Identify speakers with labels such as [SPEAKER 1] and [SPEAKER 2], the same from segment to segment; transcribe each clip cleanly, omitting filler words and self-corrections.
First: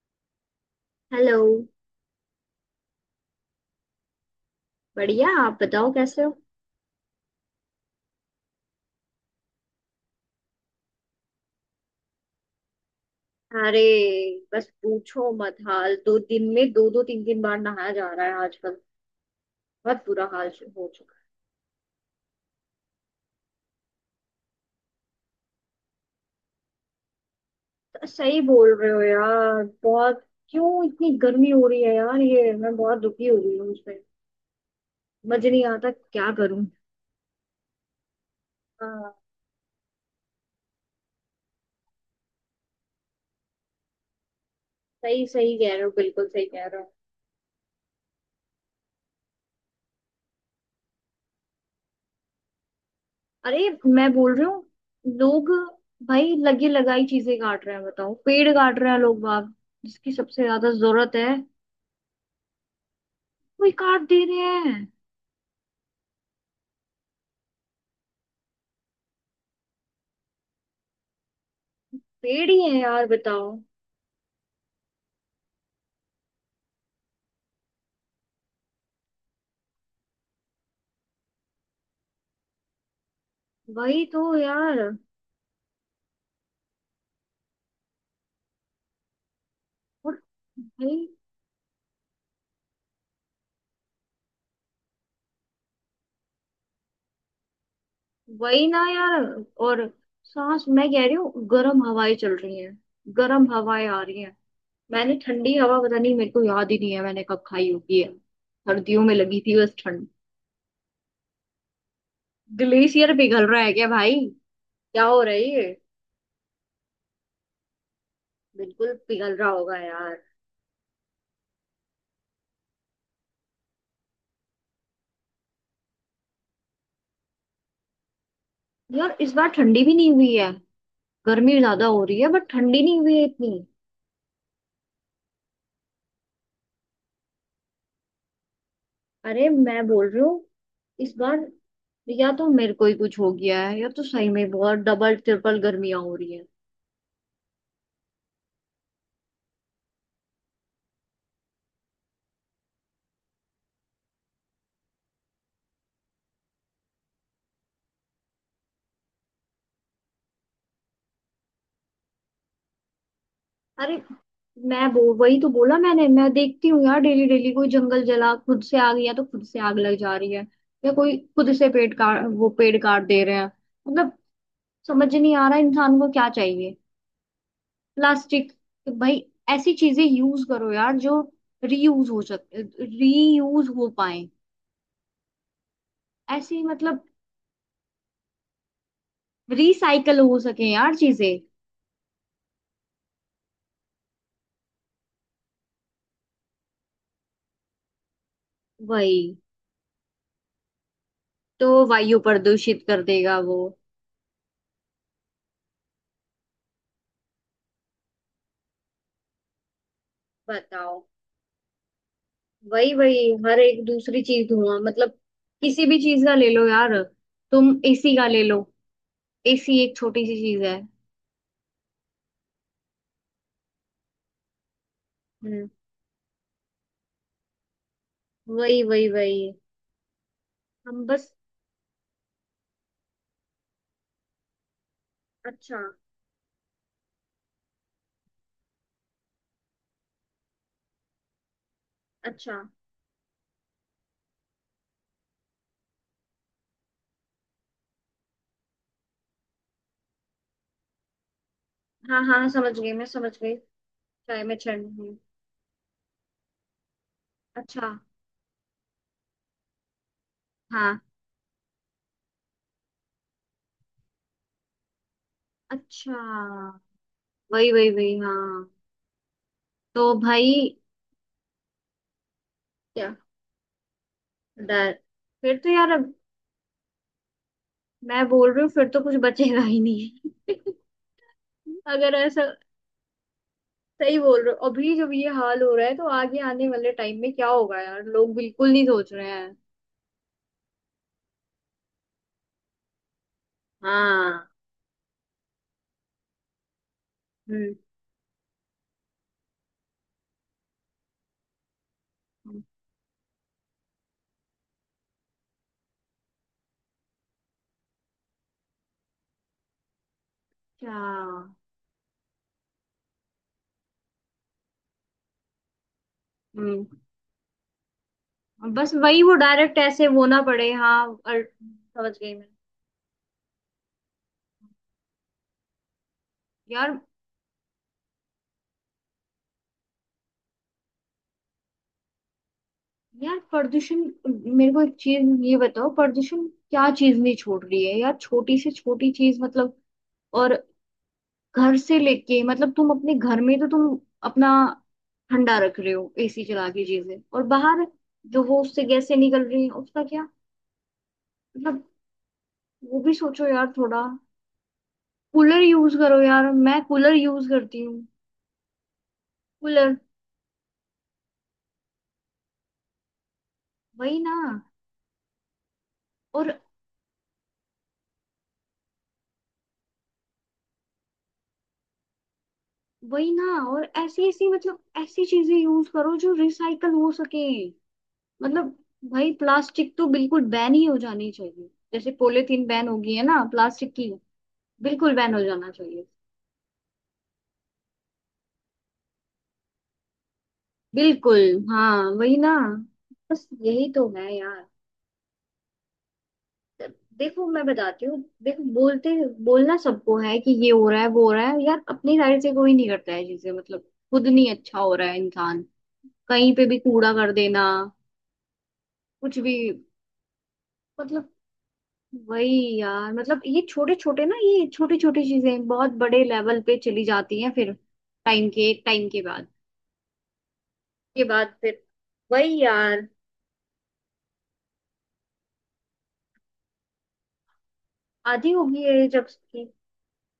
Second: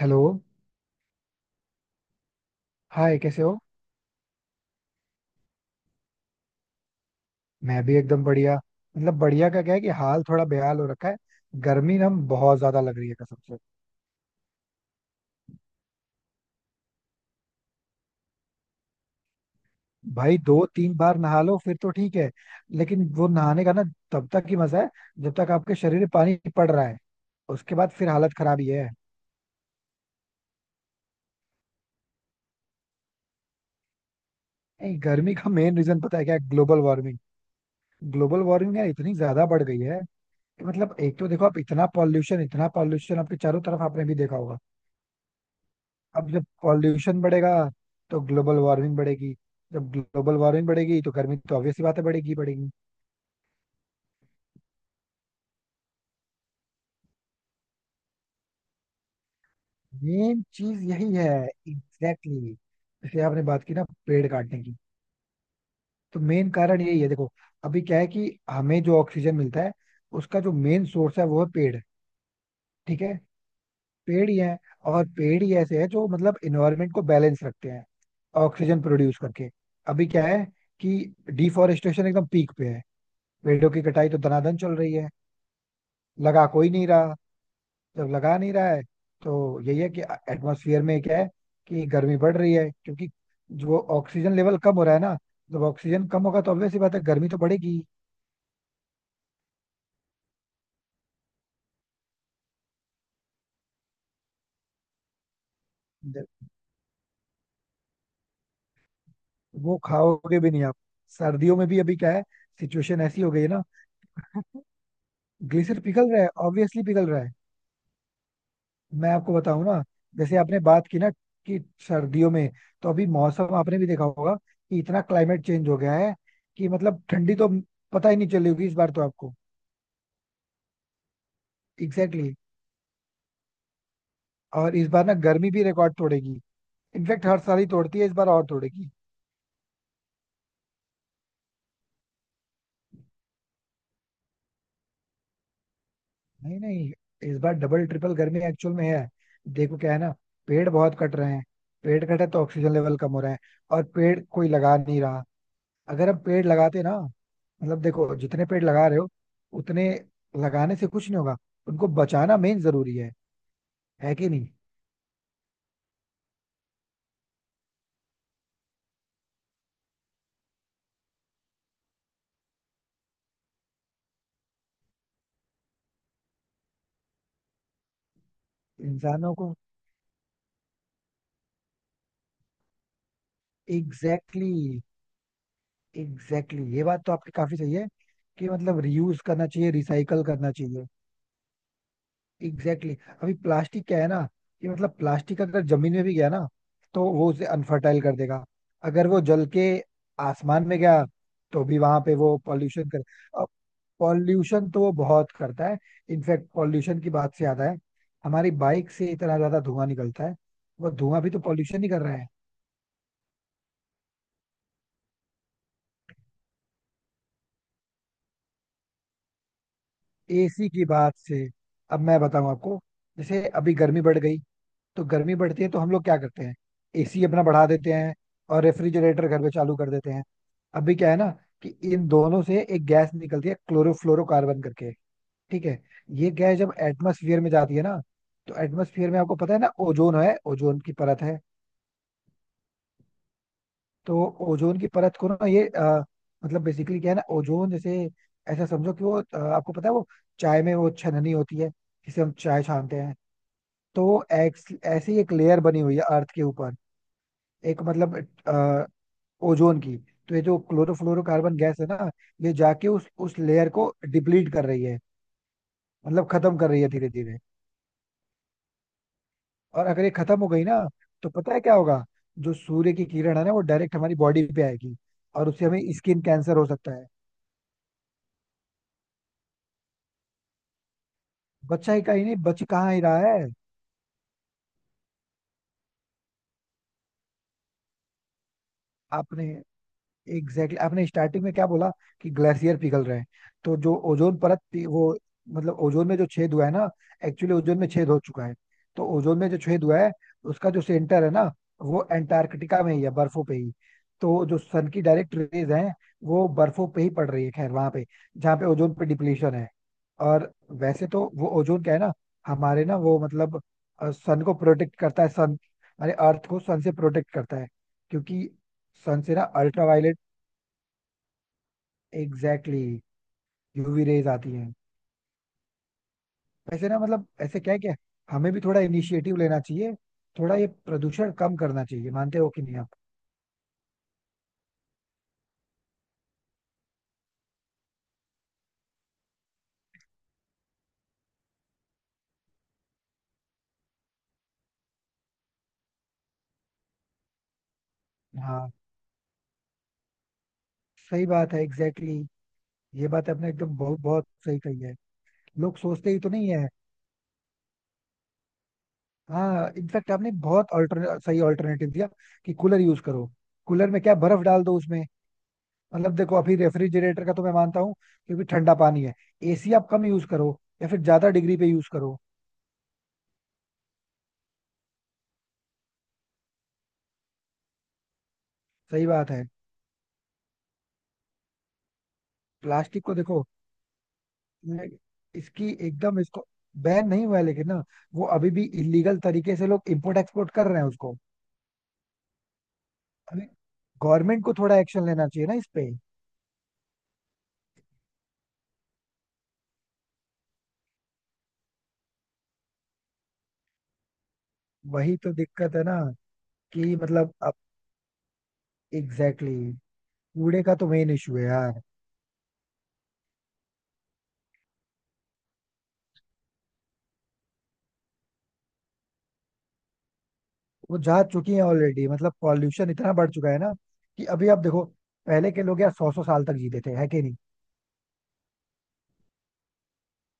[SPEAKER 1] Hello.
[SPEAKER 2] Hello.
[SPEAKER 1] Hi, कैसे हो?
[SPEAKER 2] बढ़िया आप बताओ कैसे हो।
[SPEAKER 1] मैं भी एकदम बढ़िया. मतलब बढ़िया का क्या है कि हाल थोड़ा बेहाल हो रखा है. गर्मी ना बहुत ज्यादा लग रही है कसम से.
[SPEAKER 2] अरे बस पूछो मत हाल 2 दिन में दो दो तीन तीन बार नहाया जा रहा है आजकल। बहुत बुरा
[SPEAKER 1] भाई
[SPEAKER 2] हाल
[SPEAKER 1] दो
[SPEAKER 2] हो
[SPEAKER 1] तीन बार
[SPEAKER 2] चुका
[SPEAKER 1] नहा लो फिर तो ठीक है. लेकिन वो नहाने का ना, तब तक ही मजा है जब तक आपके शरीर में पानी पड़ रहा है. उसके बाद
[SPEAKER 2] है। तो
[SPEAKER 1] फिर हालत
[SPEAKER 2] सही
[SPEAKER 1] खराब ही
[SPEAKER 2] बोल
[SPEAKER 1] है.
[SPEAKER 2] रहे हो यार बहुत। क्यों इतनी गर्मी हो रही है यार ये मैं बहुत दुखी हो रही हूँ उसमें।
[SPEAKER 1] नहीं, गर्मी
[SPEAKER 2] मज
[SPEAKER 1] का
[SPEAKER 2] नहीं
[SPEAKER 1] मेन
[SPEAKER 2] आता
[SPEAKER 1] रीजन पता है
[SPEAKER 2] क्या
[SPEAKER 1] क्या?
[SPEAKER 2] करूँ।
[SPEAKER 1] Global warming. ग्लोबल वार्मिंग यार इतनी
[SPEAKER 2] हाँ।
[SPEAKER 1] ज्यादा बढ़ गई है कि मतलब एक तो देखो, आप इतना पॉल्यूशन, इतना पॉल्यूशन आपके चारों तरफ, आपने भी देखा होगा.
[SPEAKER 2] सही सही कह रहे हो बिल्कुल
[SPEAKER 1] अब
[SPEAKER 2] सही
[SPEAKER 1] जब
[SPEAKER 2] कह रहे हो।
[SPEAKER 1] पॉल्यूशन बढ़ेगा तो ग्लोबल वार्मिंग बढ़ेगी. जब ग्लोबल वार्मिंग बढ़ेगी तो गर्मी तो ऑब्वियस सी बात है, बढ़ेगी ही बढ़ेगी.
[SPEAKER 2] अरे मैं बोल रही हूँ। लोग भाई लगे लगाई चीजें काट रहे हैं बताओ पेड़ काट रहे हैं लोग बाग। जिसकी सबसे
[SPEAKER 1] मेन
[SPEAKER 2] ज्यादा
[SPEAKER 1] चीज यही
[SPEAKER 2] जरूरत
[SPEAKER 1] है.
[SPEAKER 2] है
[SPEAKER 1] एग्जैक्टली exactly. जैसे आपने बात
[SPEAKER 2] वही
[SPEAKER 1] की ना
[SPEAKER 2] काट दे
[SPEAKER 1] पेड़
[SPEAKER 2] रहे
[SPEAKER 1] काटने
[SPEAKER 2] हैं।
[SPEAKER 1] की, तो मेन कारण यही है. देखो, अभी क्या है कि हमें जो ऑक्सीजन मिलता है, उसका जो मेन सोर्स है वो है पेड़.
[SPEAKER 2] पेड़ ही है
[SPEAKER 1] ठीक
[SPEAKER 2] यार
[SPEAKER 1] है.
[SPEAKER 2] बताओ।
[SPEAKER 1] पेड़ ही है. और पेड़ ही ऐसे है जो मतलब इन्वायरमेंट को बैलेंस रखते हैं ऑक्सीजन प्रोड्यूस करके. अभी क्या है कि डिफॉरेस्टेशन एकदम पीक पे है. पेड़ों की
[SPEAKER 2] वही
[SPEAKER 1] कटाई तो
[SPEAKER 2] तो
[SPEAKER 1] दनादन चल
[SPEAKER 2] यार।
[SPEAKER 1] रही है. लगा कोई नहीं रहा. जब लगा नहीं रहा है, तो यही है कि
[SPEAKER 2] और
[SPEAKER 1] एटमॉस्फेयर में
[SPEAKER 2] भाई।
[SPEAKER 1] क्या है कि गर्मी बढ़ रही है, क्योंकि जो ऑक्सीजन लेवल कम हो रहा है ना, जब ऑक्सीजन कम होगा तो ऑब्वियस सी बात है, गर्मी तो बढ़ेगी.
[SPEAKER 2] वही ना यार। और सांस मैं कह रही हूँ गर्म हवाएं चल रही हैं। गर्म हवाएं आ रही हैं। मैंने ठंडी हवा पता नहीं मेरे को
[SPEAKER 1] ज-
[SPEAKER 2] याद ही नहीं है मैंने कब खाई होगी है। सर्दियों में लगी थी बस
[SPEAKER 1] वो
[SPEAKER 2] ठंड।
[SPEAKER 1] खाओगे भी नहीं आप. सर्दियों में भी अभी क्या है, सिचुएशन
[SPEAKER 2] ग्लेशियर
[SPEAKER 1] ऐसी हो गई
[SPEAKER 2] पिघल
[SPEAKER 1] है
[SPEAKER 2] रहा
[SPEAKER 1] ना.
[SPEAKER 2] है क्या भाई। क्या हो रहा है ये।
[SPEAKER 1] ग्लेशियर पिघल रहा है, ऑब्वियसली पिघल रहा है.
[SPEAKER 2] बिल्कुल
[SPEAKER 1] मैं आपको
[SPEAKER 2] पिघल रहा
[SPEAKER 1] बताऊं
[SPEAKER 2] होगा
[SPEAKER 1] ना,
[SPEAKER 2] यार।
[SPEAKER 1] जैसे आपने बात की ना कि सर्दियों में, तो अभी मौसम आपने भी देखा होगा कि इतना क्लाइमेट चेंज हो गया है कि मतलब ठंडी तो पता ही नहीं चली होगी इस बार तो
[SPEAKER 2] यार इस
[SPEAKER 1] आपको.
[SPEAKER 2] बार ठंडी भी नहीं हुई है। गर्मी ज्यादा हो रही
[SPEAKER 1] एग्जैक्टली
[SPEAKER 2] है
[SPEAKER 1] exactly.
[SPEAKER 2] बट ठंडी नहीं हुई है इतनी।
[SPEAKER 1] और इस बार ना गर्मी भी रिकॉर्ड तोड़ेगी. इनफेक्ट हर साल ही तोड़ती है, इस बार और तोड़ेगी.
[SPEAKER 2] अरे मैं बोल रही हूँ इस बार या तो मेरे को ही कुछ हो गया है या तो सही में बहुत डबल ट्रिपल गर्मियां हो रही है।
[SPEAKER 1] नहीं, नहीं, इस बार डबल ट्रिपल गर्मी एक्चुअल में है. देखो क्या है ना, पेड़ बहुत कट रहे हैं. पेड़ कटे तो ऑक्सीजन लेवल कम हो रहा है, और पेड़ कोई लगा नहीं रहा. अगर हम पेड़ लगाते ना, मतलब देखो, जितने पेड़ लगा रहे हो, उतने लगाने से कुछ नहीं होगा. उनको बचाना मेन जरूरी है.
[SPEAKER 2] अरे।
[SPEAKER 1] है कि नहीं?
[SPEAKER 2] मैं वो वही तो बोला मैंने मैं देखती हूँ यार डेली डेली कोई जंगल जला खुद से आग या तो खुद से आग लग जा रही है। या कोई खुद से पेड़ काट वो पेड़ काट दे रहे हैं। मतलब। समझ नहीं आ रहा इंसान को क्या चाहिए। प्लास्टिक भाई।
[SPEAKER 1] इंसानों को.
[SPEAKER 2] ऐसी चीजें यूज करो यार जो रीयूज हो सके रीयूज हो पाए।
[SPEAKER 1] एग्जैक्टली, एग्जैक्टली
[SPEAKER 2] ऐसी
[SPEAKER 1] exactly. ये
[SPEAKER 2] मतलब।
[SPEAKER 1] बात तो आपकी काफी सही है कि मतलब रियूज करना चाहिए,
[SPEAKER 2] रिसाइकल
[SPEAKER 1] रिसाइकल
[SPEAKER 2] हो
[SPEAKER 1] करना
[SPEAKER 2] सके
[SPEAKER 1] चाहिए.
[SPEAKER 2] यार चीजें।
[SPEAKER 1] Exactly exactly. अभी प्लास्टिक क्या है ना, कि मतलब प्लास्टिक अगर जमीन में भी गया ना, तो वो उसे अनफर्टाइल कर देगा. अगर वो
[SPEAKER 2] वही
[SPEAKER 1] जल के आसमान में गया, तो
[SPEAKER 2] तो
[SPEAKER 1] भी वहां पे
[SPEAKER 2] वायु
[SPEAKER 1] वो
[SPEAKER 2] प्रदूषित
[SPEAKER 1] पॉल्यूशन
[SPEAKER 2] कर
[SPEAKER 1] करे.
[SPEAKER 2] देगा
[SPEAKER 1] अब
[SPEAKER 2] वो।
[SPEAKER 1] पॉल्यूशन तो वो बहुत करता है. इनफैक्ट पॉल्यूशन की बात से आता है, हमारी बाइक से इतना ज्यादा धुआं निकलता है. वो
[SPEAKER 2] बताओ।
[SPEAKER 1] धुआं भी तो पॉल्यूशन ही कर रहा है.
[SPEAKER 2] वही वही हर एक दूसरी चीज धुआं मतलब। किसी भी चीज का ले लो यार। तुम एसी का ले लो। एसी एक छोटी सी चीज
[SPEAKER 1] एसी
[SPEAKER 2] है।
[SPEAKER 1] की बात से, अब मैं बताऊं आपको, जैसे अभी गर्मी बढ़ गई, तो गर्मी बढ़ती
[SPEAKER 2] हम्म।
[SPEAKER 1] है तो हम लोग क्या करते हैं, एसी अपना बढ़ा देते हैं और
[SPEAKER 2] वही वही
[SPEAKER 1] रेफ्रिजरेटर घर
[SPEAKER 2] वही।
[SPEAKER 1] पे चालू कर देते हैं. अभी
[SPEAKER 2] हम
[SPEAKER 1] क्या है ना,
[SPEAKER 2] बस।
[SPEAKER 1] कि इन दोनों से एक गैस निकलती है, क्लोरोफ्लोरोकार्बन करके. ठीक है.
[SPEAKER 2] अच्छा।
[SPEAKER 1] ये गैस जब एटमोसफियर में जाती है ना, तो एटमोसफियर में आपको पता है ना, ओजोन है, ओजोन की परत है.
[SPEAKER 2] अच्छा।
[SPEAKER 1] तो ओजोन की परत को ना, ये मतलब बेसिकली क्या है ना, ओजोन जैसे, ऐसा समझो कि वो आपको पता है वो चाय में वो छननी होती है
[SPEAKER 2] हाँ
[SPEAKER 1] जिसे हम
[SPEAKER 2] हाँ
[SPEAKER 1] चाय
[SPEAKER 2] समझ गई
[SPEAKER 1] छानते
[SPEAKER 2] मैं
[SPEAKER 1] हैं.
[SPEAKER 2] समझ गई।
[SPEAKER 1] तो
[SPEAKER 2] चाय में छंड
[SPEAKER 1] ऐसी
[SPEAKER 2] हूँ।
[SPEAKER 1] एक लेयर बनी हुई है अर्थ के ऊपर. एक
[SPEAKER 2] अच्छा।
[SPEAKER 1] मतलब अ, ओजोन की. तो ये जो
[SPEAKER 2] हाँ।
[SPEAKER 1] क्लोरोफ्लोरोकार्बन गैस है ना, ये जाके उस लेयर को डिप्लीट कर रही है,
[SPEAKER 2] अच्छा।
[SPEAKER 1] मतलब खत्म कर रही है धीरे धीरे.
[SPEAKER 2] वही वही वही हाँ।
[SPEAKER 1] और अगर ये
[SPEAKER 2] तो
[SPEAKER 1] खत्म हो गई
[SPEAKER 2] भाई।
[SPEAKER 1] ना, तो पता है क्या होगा, जो सूर्य की
[SPEAKER 2] क्या।
[SPEAKER 1] किरण है ना वो डायरेक्ट हमारी बॉडी पे
[SPEAKER 2] डर।
[SPEAKER 1] आएगी, और
[SPEAKER 2] फिर
[SPEAKER 1] उससे
[SPEAKER 2] तो
[SPEAKER 1] हमें
[SPEAKER 2] यार अब
[SPEAKER 1] स्किन कैंसर हो सकता है.
[SPEAKER 2] मैं बोल रही हूँ फिर तो कुछ बचेगा ही नहीं।
[SPEAKER 1] बच्चा ही
[SPEAKER 2] अगर
[SPEAKER 1] कहीं नहीं
[SPEAKER 2] ऐसा।
[SPEAKER 1] बच, कहाँ ही रहा है.
[SPEAKER 2] सही बोल रहे हो अभी जब ये हाल हो रहा है तो आगे आने वाले टाइम में क्या होगा यार लोग बिल्कुल नहीं सोच रहे
[SPEAKER 1] आपने
[SPEAKER 2] हैं।
[SPEAKER 1] Exactly exactly. आपने स्टार्टिंग में क्या बोला कि ग्लेशियर पिघल रहे हैं, तो जो ओजोन
[SPEAKER 2] हाँ।
[SPEAKER 1] परत थी, वो मतलब ओजोन में जो छेद हुआ है ना, एक्चुअली
[SPEAKER 2] हम्म।
[SPEAKER 1] ओजोन में छेद हो चुका है. तो ओजोन में जो छेद हुआ है, उसका जो सेंटर है ना, वो एंटार्कटिका में ही है, बर्फों पे ही. तो जो सन की डायरेक्ट रेज है, वो बर्फों पे ही पड़ रही है, खैर वहां पे, जहाँ पे ओजोन पे डिप्लीशन है. और वैसे तो वो
[SPEAKER 2] अच्छा।
[SPEAKER 1] ओजोन क्या है ना, हमारे ना वो मतलब सन को प्रोटेक्ट करता है, सन हमारे अर्थ को सन
[SPEAKER 2] हम्म।
[SPEAKER 1] से प्रोटेक्ट करता है. क्योंकि
[SPEAKER 2] बस
[SPEAKER 1] सन
[SPEAKER 2] वही वो
[SPEAKER 1] से ना
[SPEAKER 2] डायरेक्ट
[SPEAKER 1] अल्ट्रा,
[SPEAKER 2] ऐसे वो ना पड़े हाँ और समझ गई मैं।
[SPEAKER 1] एग्जैक्टली, यूवी रेज आती हैं. वैसे ना
[SPEAKER 2] यार।
[SPEAKER 1] मतलब ऐसे क्या है कि हमें भी थोड़ा इनिशिएटिव लेना चाहिए, थोड़ा ये प्रदूषण कम करना चाहिए. मानते हो कि नहीं आप?
[SPEAKER 2] यार प्रदूषण। मेरे को एक चीज ये बताओ प्रदूषण क्या चीज नहीं छोड़ रही है यार छोटी से छोटी चीज मतलब। और। घर से लेके मतलब तुम अपने घर में तो तुम अपना ठंडा रख रहे हो एसी चला के चीजें और बाहर जो वो
[SPEAKER 1] हाँ,
[SPEAKER 2] उससे गैसें निकल रही हैं उसका क्या।
[SPEAKER 1] सही बात है,
[SPEAKER 2] मतलब।
[SPEAKER 1] एग्जैक्टली.
[SPEAKER 2] वो
[SPEAKER 1] ये
[SPEAKER 2] भी
[SPEAKER 1] बात
[SPEAKER 2] सोचो
[SPEAKER 1] आपने
[SPEAKER 2] यार
[SPEAKER 1] एकदम बहुत
[SPEAKER 2] थोड़ा।
[SPEAKER 1] बहुत सही कही है.
[SPEAKER 2] कूलर
[SPEAKER 1] लोग
[SPEAKER 2] यूज
[SPEAKER 1] सोचते ही
[SPEAKER 2] करो
[SPEAKER 1] तो नहीं
[SPEAKER 2] यार
[SPEAKER 1] है.
[SPEAKER 2] मैं कूलर यूज करती हूँ।
[SPEAKER 1] हाँ,
[SPEAKER 2] कूलर।
[SPEAKER 1] इनफैक्ट आपने बहुत अल्टर सही ऑल्टरनेटिव दिया कि कूलर यूज करो. कूलर में क्या,
[SPEAKER 2] वही ना।
[SPEAKER 1] बर्फ डाल दो उसमें. मतलब देखो,
[SPEAKER 2] और।
[SPEAKER 1] अभी रेफ्रिजरेटर का तो मैं मानता हूँ, क्योंकि ठंडा पानी है. एसी आप कम यूज करो, या फिर ज्यादा डिग्री पे यूज करो.
[SPEAKER 2] वही ना। और ऐसी ऐसी मतलब ऐसी चीजें यूज करो जो रिसाइकल हो सके। मतलब।
[SPEAKER 1] सही बात
[SPEAKER 2] भाई
[SPEAKER 1] है.
[SPEAKER 2] प्लास्टिक तो बिल्कुल बैन ही हो जानी चाहिए जैसे पॉलीथीन बैन हो
[SPEAKER 1] प्लास्टिक को
[SPEAKER 2] गई है
[SPEAKER 1] देखो,
[SPEAKER 2] ना प्लास्टिक की।
[SPEAKER 1] मैं-
[SPEAKER 2] बिल्कुल बैन हो
[SPEAKER 1] इसकी
[SPEAKER 2] जाना चाहिए।
[SPEAKER 1] एकदम, इसको बैन नहीं हुआ है लेकिन ना, वो अभी भी इलीगल तरीके से लोग इंपोर्ट एक्सपोर्ट कर रहे हैं उसको.
[SPEAKER 2] बिल्कुल। हाँ वही ना।
[SPEAKER 1] अभी
[SPEAKER 2] बस यही तो है
[SPEAKER 1] गवर्नमेंट को
[SPEAKER 2] यार।
[SPEAKER 1] थोड़ा एक्शन लेना चाहिए ना इस पे.
[SPEAKER 2] देखो मैं बताती हूँ देखो बोलते बोलना सबको है कि ये हो रहा है वो हो रहा है यार अपनी साइड से कोई नहीं करता है चीजें मतलब। खुद नहीं अच्छा हो रहा
[SPEAKER 1] वही
[SPEAKER 2] है
[SPEAKER 1] तो
[SPEAKER 2] इंसान।
[SPEAKER 1] दिक्कत है ना
[SPEAKER 2] कहीं पे भी
[SPEAKER 1] कि
[SPEAKER 2] कूड़ा कर
[SPEAKER 1] मतलब अब,
[SPEAKER 2] देना। कुछ
[SPEAKER 1] एग्जैक्टली
[SPEAKER 2] भी
[SPEAKER 1] exactly, कूड़े का तो मेन
[SPEAKER 2] मतलब।
[SPEAKER 1] इशू है यार.
[SPEAKER 2] वही यार मतलब ये छोटे छोटे ना ये छोटी छोटी चीजें बहुत बड़े लेवल पे चली जाती हैं फिर। टाइम के बाद
[SPEAKER 1] वो जा
[SPEAKER 2] के बाद
[SPEAKER 1] चुकी है
[SPEAKER 2] फिर।
[SPEAKER 1] ऑलरेडी, मतलब
[SPEAKER 2] वही
[SPEAKER 1] पॉल्यूशन
[SPEAKER 2] यार।
[SPEAKER 1] इतना बढ़ चुका है ना, कि अभी आप देखो, पहले के लोग यार 100 100 साल तक जीते थे, है कि नहीं?
[SPEAKER 2] आधी होगी ये जब की।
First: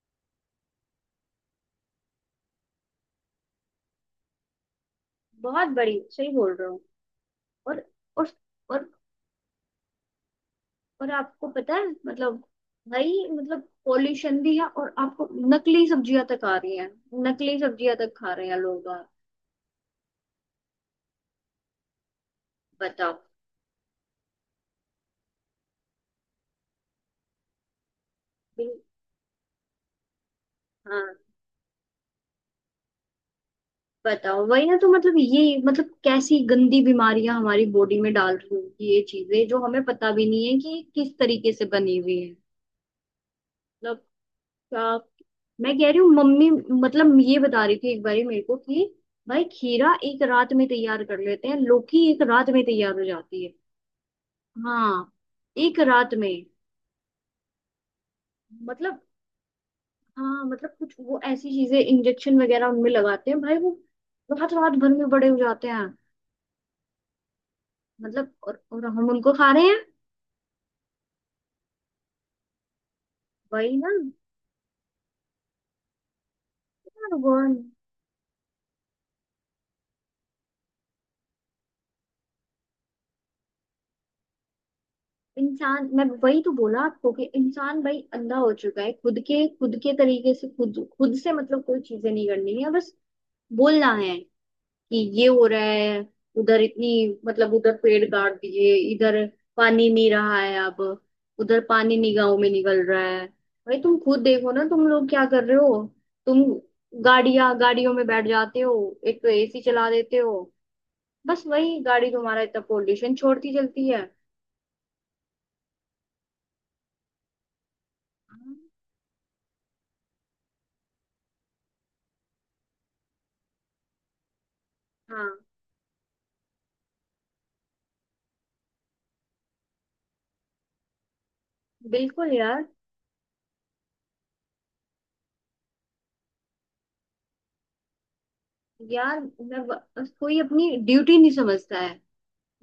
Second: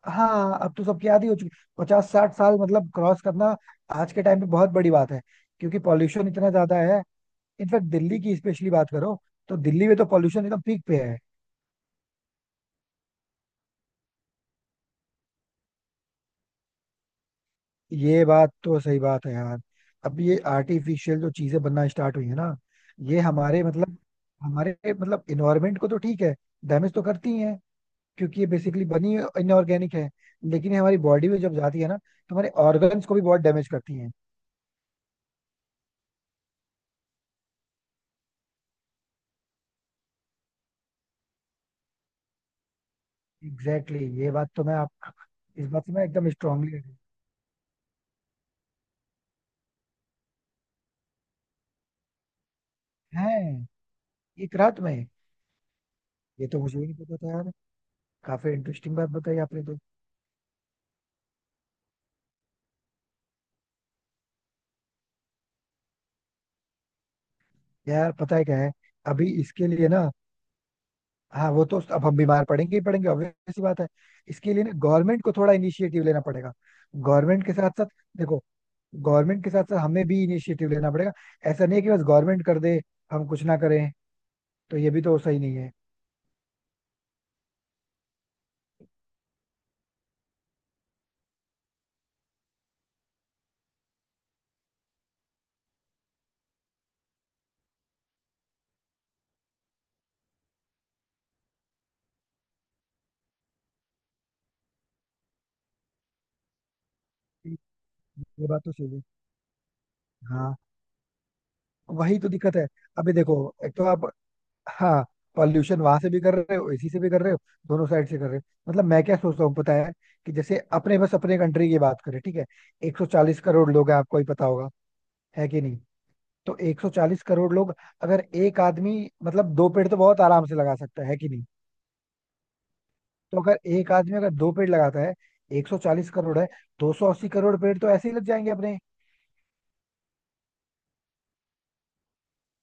[SPEAKER 1] हाँ, अब तो सबकी आदत हो चुकी, 50 60 साल मतलब क्रॉस करना आज के टाइम पे बहुत बड़ी बात है,
[SPEAKER 2] बहुत
[SPEAKER 1] क्योंकि
[SPEAKER 2] बड़ी
[SPEAKER 1] पॉल्यूशन
[SPEAKER 2] सही
[SPEAKER 1] इतना
[SPEAKER 2] बोल रहे
[SPEAKER 1] ज्यादा
[SPEAKER 2] हो।
[SPEAKER 1] है.
[SPEAKER 2] और।
[SPEAKER 1] इनफैक्ट दिल्ली
[SPEAKER 2] और।
[SPEAKER 1] की स्पेशली
[SPEAKER 2] और।
[SPEAKER 1] बात करो, तो दिल्ली में तो पॉल्यूशन एकदम पीक पे
[SPEAKER 2] और।
[SPEAKER 1] है.
[SPEAKER 2] आपको पता है मतलब। भाई मतलब पॉल्यूशन भी है और आपको। नकली सब्जियां तक आ रही हैं। नकली सब्जियां तक
[SPEAKER 1] ये
[SPEAKER 2] खा रहे
[SPEAKER 1] बात
[SPEAKER 2] हैं
[SPEAKER 1] तो
[SPEAKER 2] लोग
[SPEAKER 1] सही
[SPEAKER 2] आप।
[SPEAKER 1] बात है यार. अब ये आर्टिफिशियल जो चीजें बनना स्टार्ट हुई है ना,
[SPEAKER 2] बताओ।
[SPEAKER 1] ये हमारे मतलब इन्वायरमेंट को तो ठीक है, डैमेज तो करती ही है, क्योंकि ये
[SPEAKER 2] बिल-
[SPEAKER 1] बेसिकली बनी इनऑर्गेनिक है. लेकिन ये हमारी
[SPEAKER 2] हाँ।
[SPEAKER 1] बॉडी में जब जाती है ना, तो हमारे ऑर्गन्स को भी बहुत डैमेज करती है.
[SPEAKER 2] बताओ। वही ना तो मतलब ये मतलब कैसी गंदी बीमारियां हमारी बॉडी में डाल रही होगी ये चीजें जो हमें पता भी नहीं है कि किस तरीके से बनी हुई है। मतलब।
[SPEAKER 1] एग्जैक्टली, ये बात तो मैं
[SPEAKER 2] क्या।
[SPEAKER 1] आप, इस
[SPEAKER 2] मैं
[SPEAKER 1] बात
[SPEAKER 2] कह
[SPEAKER 1] से
[SPEAKER 2] रही
[SPEAKER 1] मैं
[SPEAKER 2] हूँ
[SPEAKER 1] एकदम
[SPEAKER 2] मम्मी
[SPEAKER 1] स्ट्रांगली.
[SPEAKER 2] मतलब ये बता रही थी एक बारी मेरे को कि भाई खीरा एक रात में तैयार कर लेते हैं लौकी एक रात में तैयार हो
[SPEAKER 1] है
[SPEAKER 2] जाती है।
[SPEAKER 1] एक रात में?
[SPEAKER 2] हाँ। एक रात में।
[SPEAKER 1] ये तो मुझे ही नहीं पता था यार, काफी इंटरेस्टिंग
[SPEAKER 2] मतलब।
[SPEAKER 1] बात बताई आपने तो.
[SPEAKER 2] हाँ मतलब कुछ वो ऐसी चीजें इंजेक्शन वगैरह उनमें लगाते हैं भाई वो रात रात भर में बड़े हो जाते हैं।
[SPEAKER 1] यार
[SPEAKER 2] मतलब
[SPEAKER 1] पता है क्या
[SPEAKER 2] और,
[SPEAKER 1] है,
[SPEAKER 2] और हम
[SPEAKER 1] अभी
[SPEAKER 2] उनको खा रहे
[SPEAKER 1] इसके
[SPEAKER 2] हैं।
[SPEAKER 1] लिए ना, हाँ वो तो, अब हम बीमार पड़ेंगे ही पड़ेंगे, ऑब्वियस सी
[SPEAKER 2] वही
[SPEAKER 1] बात है.
[SPEAKER 2] ना यार।
[SPEAKER 1] इसके लिए ना गवर्नमेंट को थोड़ा इनिशिएटिव लेना पड़ेगा. गवर्नमेंट के
[SPEAKER 2] भगवान।
[SPEAKER 1] साथ साथ, देखो, गवर्नमेंट के साथ साथ हमें भी इनिशिएटिव लेना पड़ेगा. ऐसा नहीं है कि बस गवर्नमेंट कर दे, हम कुछ ना करें, तो ये भी तो सही नहीं है.
[SPEAKER 2] इंसान मैं वही तो बोला आपको कि इंसान भाई अंधा हो चुका है खुद के तरीके से खुद खुद से मतलब कोई चीजें नहीं करनी है बस। बोलना है। कि ये हो रहा है। उधर इतनी। मतलब उधर पेड़ काट दिए इधर। पानी नहीं रहा है अब। उधर पानी नहीं गाँव में निकल रहा है। भाई तुम खुद देखो ना तुम लोग क्या कर रहे हो। तुम। गाड़ियां गाड़ियों में बैठ
[SPEAKER 1] ये
[SPEAKER 2] जाते
[SPEAKER 1] बात तो
[SPEAKER 2] हो।
[SPEAKER 1] सही है.
[SPEAKER 2] एक तो एसी चला देते हो।
[SPEAKER 1] हाँ,
[SPEAKER 2] बस वही गाड़ी
[SPEAKER 1] वही तो
[SPEAKER 2] तुम्हारा
[SPEAKER 1] दिक्कत
[SPEAKER 2] इतना
[SPEAKER 1] है. अभी
[SPEAKER 2] पोल्यूशन
[SPEAKER 1] देखो,
[SPEAKER 2] छोड़ती
[SPEAKER 1] एक तो
[SPEAKER 2] चलती है।
[SPEAKER 1] आप, हाँ, पॉल्यूशन वहां से भी कर रहे हो, इसी से भी कर रहे हो, दोनों साइड से कर रहे हो. मतलब मैं क्या सोचता हूँ पता है, कि जैसे अपने बस अपने कंट्री की बात करें, ठीक है, 140 करोड़ लोग हैं, आपको ही पता होगा,
[SPEAKER 2] हाँ।
[SPEAKER 1] है कि नहीं? तो 140 करोड़ लोग, अगर एक आदमी, मतलब दो पेड़ तो बहुत आराम से लगा सकता है कि नहीं?
[SPEAKER 2] बिल्कुल यार।
[SPEAKER 1] तो अगर एक आदमी अगर दो पेड़ लगाता है, 140 करोड़ है, 280 करोड़ पेड़ तो ऐसे ही लग जाएंगे अपने.
[SPEAKER 2] यार मैं कोई अपनी ड्यूटी नहीं समझता है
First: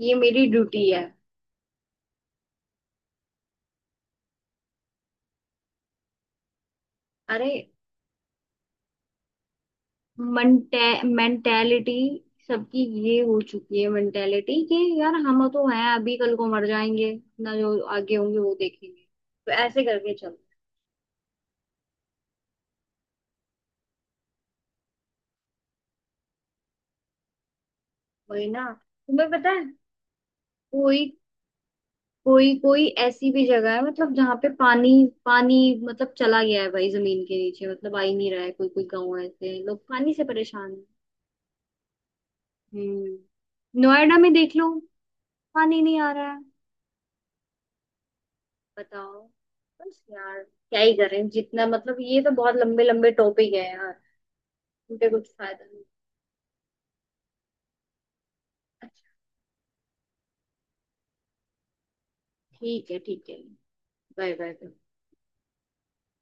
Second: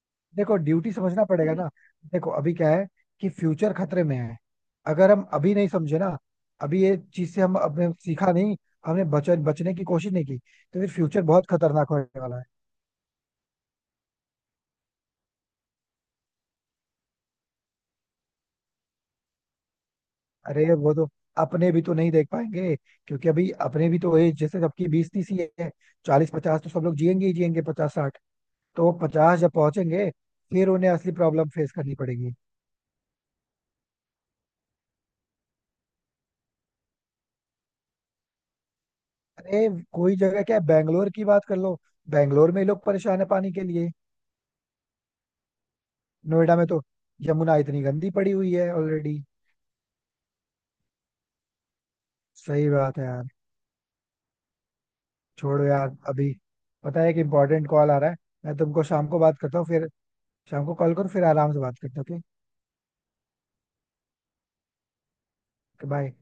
[SPEAKER 2] ये मेरी
[SPEAKER 1] देखो,
[SPEAKER 2] ड्यूटी
[SPEAKER 1] ड्यूटी
[SPEAKER 2] है।
[SPEAKER 1] समझना पड़ेगा ना. देखो अभी क्या है कि फ्यूचर खतरे में है. अगर हम अभी नहीं समझे ना, अभी ये चीज से
[SPEAKER 2] अरे।
[SPEAKER 1] हम अपने सीखा नहीं, हमने बच बचने की कोशिश नहीं की, तो फिर फ्यूचर बहुत खतरनाक
[SPEAKER 2] मेंटेलिटी
[SPEAKER 1] होने वाला है.
[SPEAKER 2] सबकी ये हो चुकी है मेंटेलिटी कि यार हम तो हैं अभी कल को मर जाएंगे ना जो आगे होंगे वो देखेंगे तो ऐसे करके चलो।
[SPEAKER 1] अरे वो तो अपने भी तो नहीं देख पाएंगे, क्योंकि अभी अपने भी तो एज जैसे सबकी 20 30 ही है. 40 50 तो सब लोग जिएंगे ही जिएंगे, 50 60.
[SPEAKER 2] वही ना।
[SPEAKER 1] तो वो
[SPEAKER 2] तुम्हें
[SPEAKER 1] 50
[SPEAKER 2] पता
[SPEAKER 1] जब
[SPEAKER 2] है
[SPEAKER 1] पहुंचेंगे, फिर उन्हें
[SPEAKER 2] कोई।
[SPEAKER 1] असली प्रॉब्लम फेस करनी पड़ेगी.
[SPEAKER 2] कोई कोई ऐसी भी जगह है मतलब जहाँ पे पानी। पानी। मतलब चला गया है भाई जमीन के नीचे मतलब आ ही नहीं रहा है कोई कोई गाँव ऐसे
[SPEAKER 1] अरे
[SPEAKER 2] हैं, लोग पानी
[SPEAKER 1] कोई
[SPEAKER 2] से
[SPEAKER 1] जगह क्या है,
[SPEAKER 2] परेशान है।
[SPEAKER 1] बैंगलोर की बात कर लो. बैंगलोर में लोग परेशान है पानी के
[SPEAKER 2] हम्म।
[SPEAKER 1] लिए.
[SPEAKER 2] नोएडा में देख लो। पानी नहीं आ रहा है।
[SPEAKER 1] नोएडा में तो यमुना इतनी गंदी पड़ी हुई है ऑलरेडी.
[SPEAKER 2] बताओ। बस यार क्या ही करें जितना मतलब ये तो बहुत
[SPEAKER 1] सही
[SPEAKER 2] लंबे
[SPEAKER 1] बात है
[SPEAKER 2] लंबे
[SPEAKER 1] यार.
[SPEAKER 2] टॉपिक है यार। उनके कुछ
[SPEAKER 1] छोड़ो
[SPEAKER 2] फायदा नहीं।
[SPEAKER 1] यार अभी, पता है कि इंपॉर्टेंट कॉल आ रहा है. मैं तुमको
[SPEAKER 2] अच्छा।
[SPEAKER 1] शाम को बात करता हूँ फिर. शाम को कॉल करो फिर आराम से बात करते हैं.
[SPEAKER 2] ठीक है ठीक है। Bye bye.
[SPEAKER 1] Okay bye.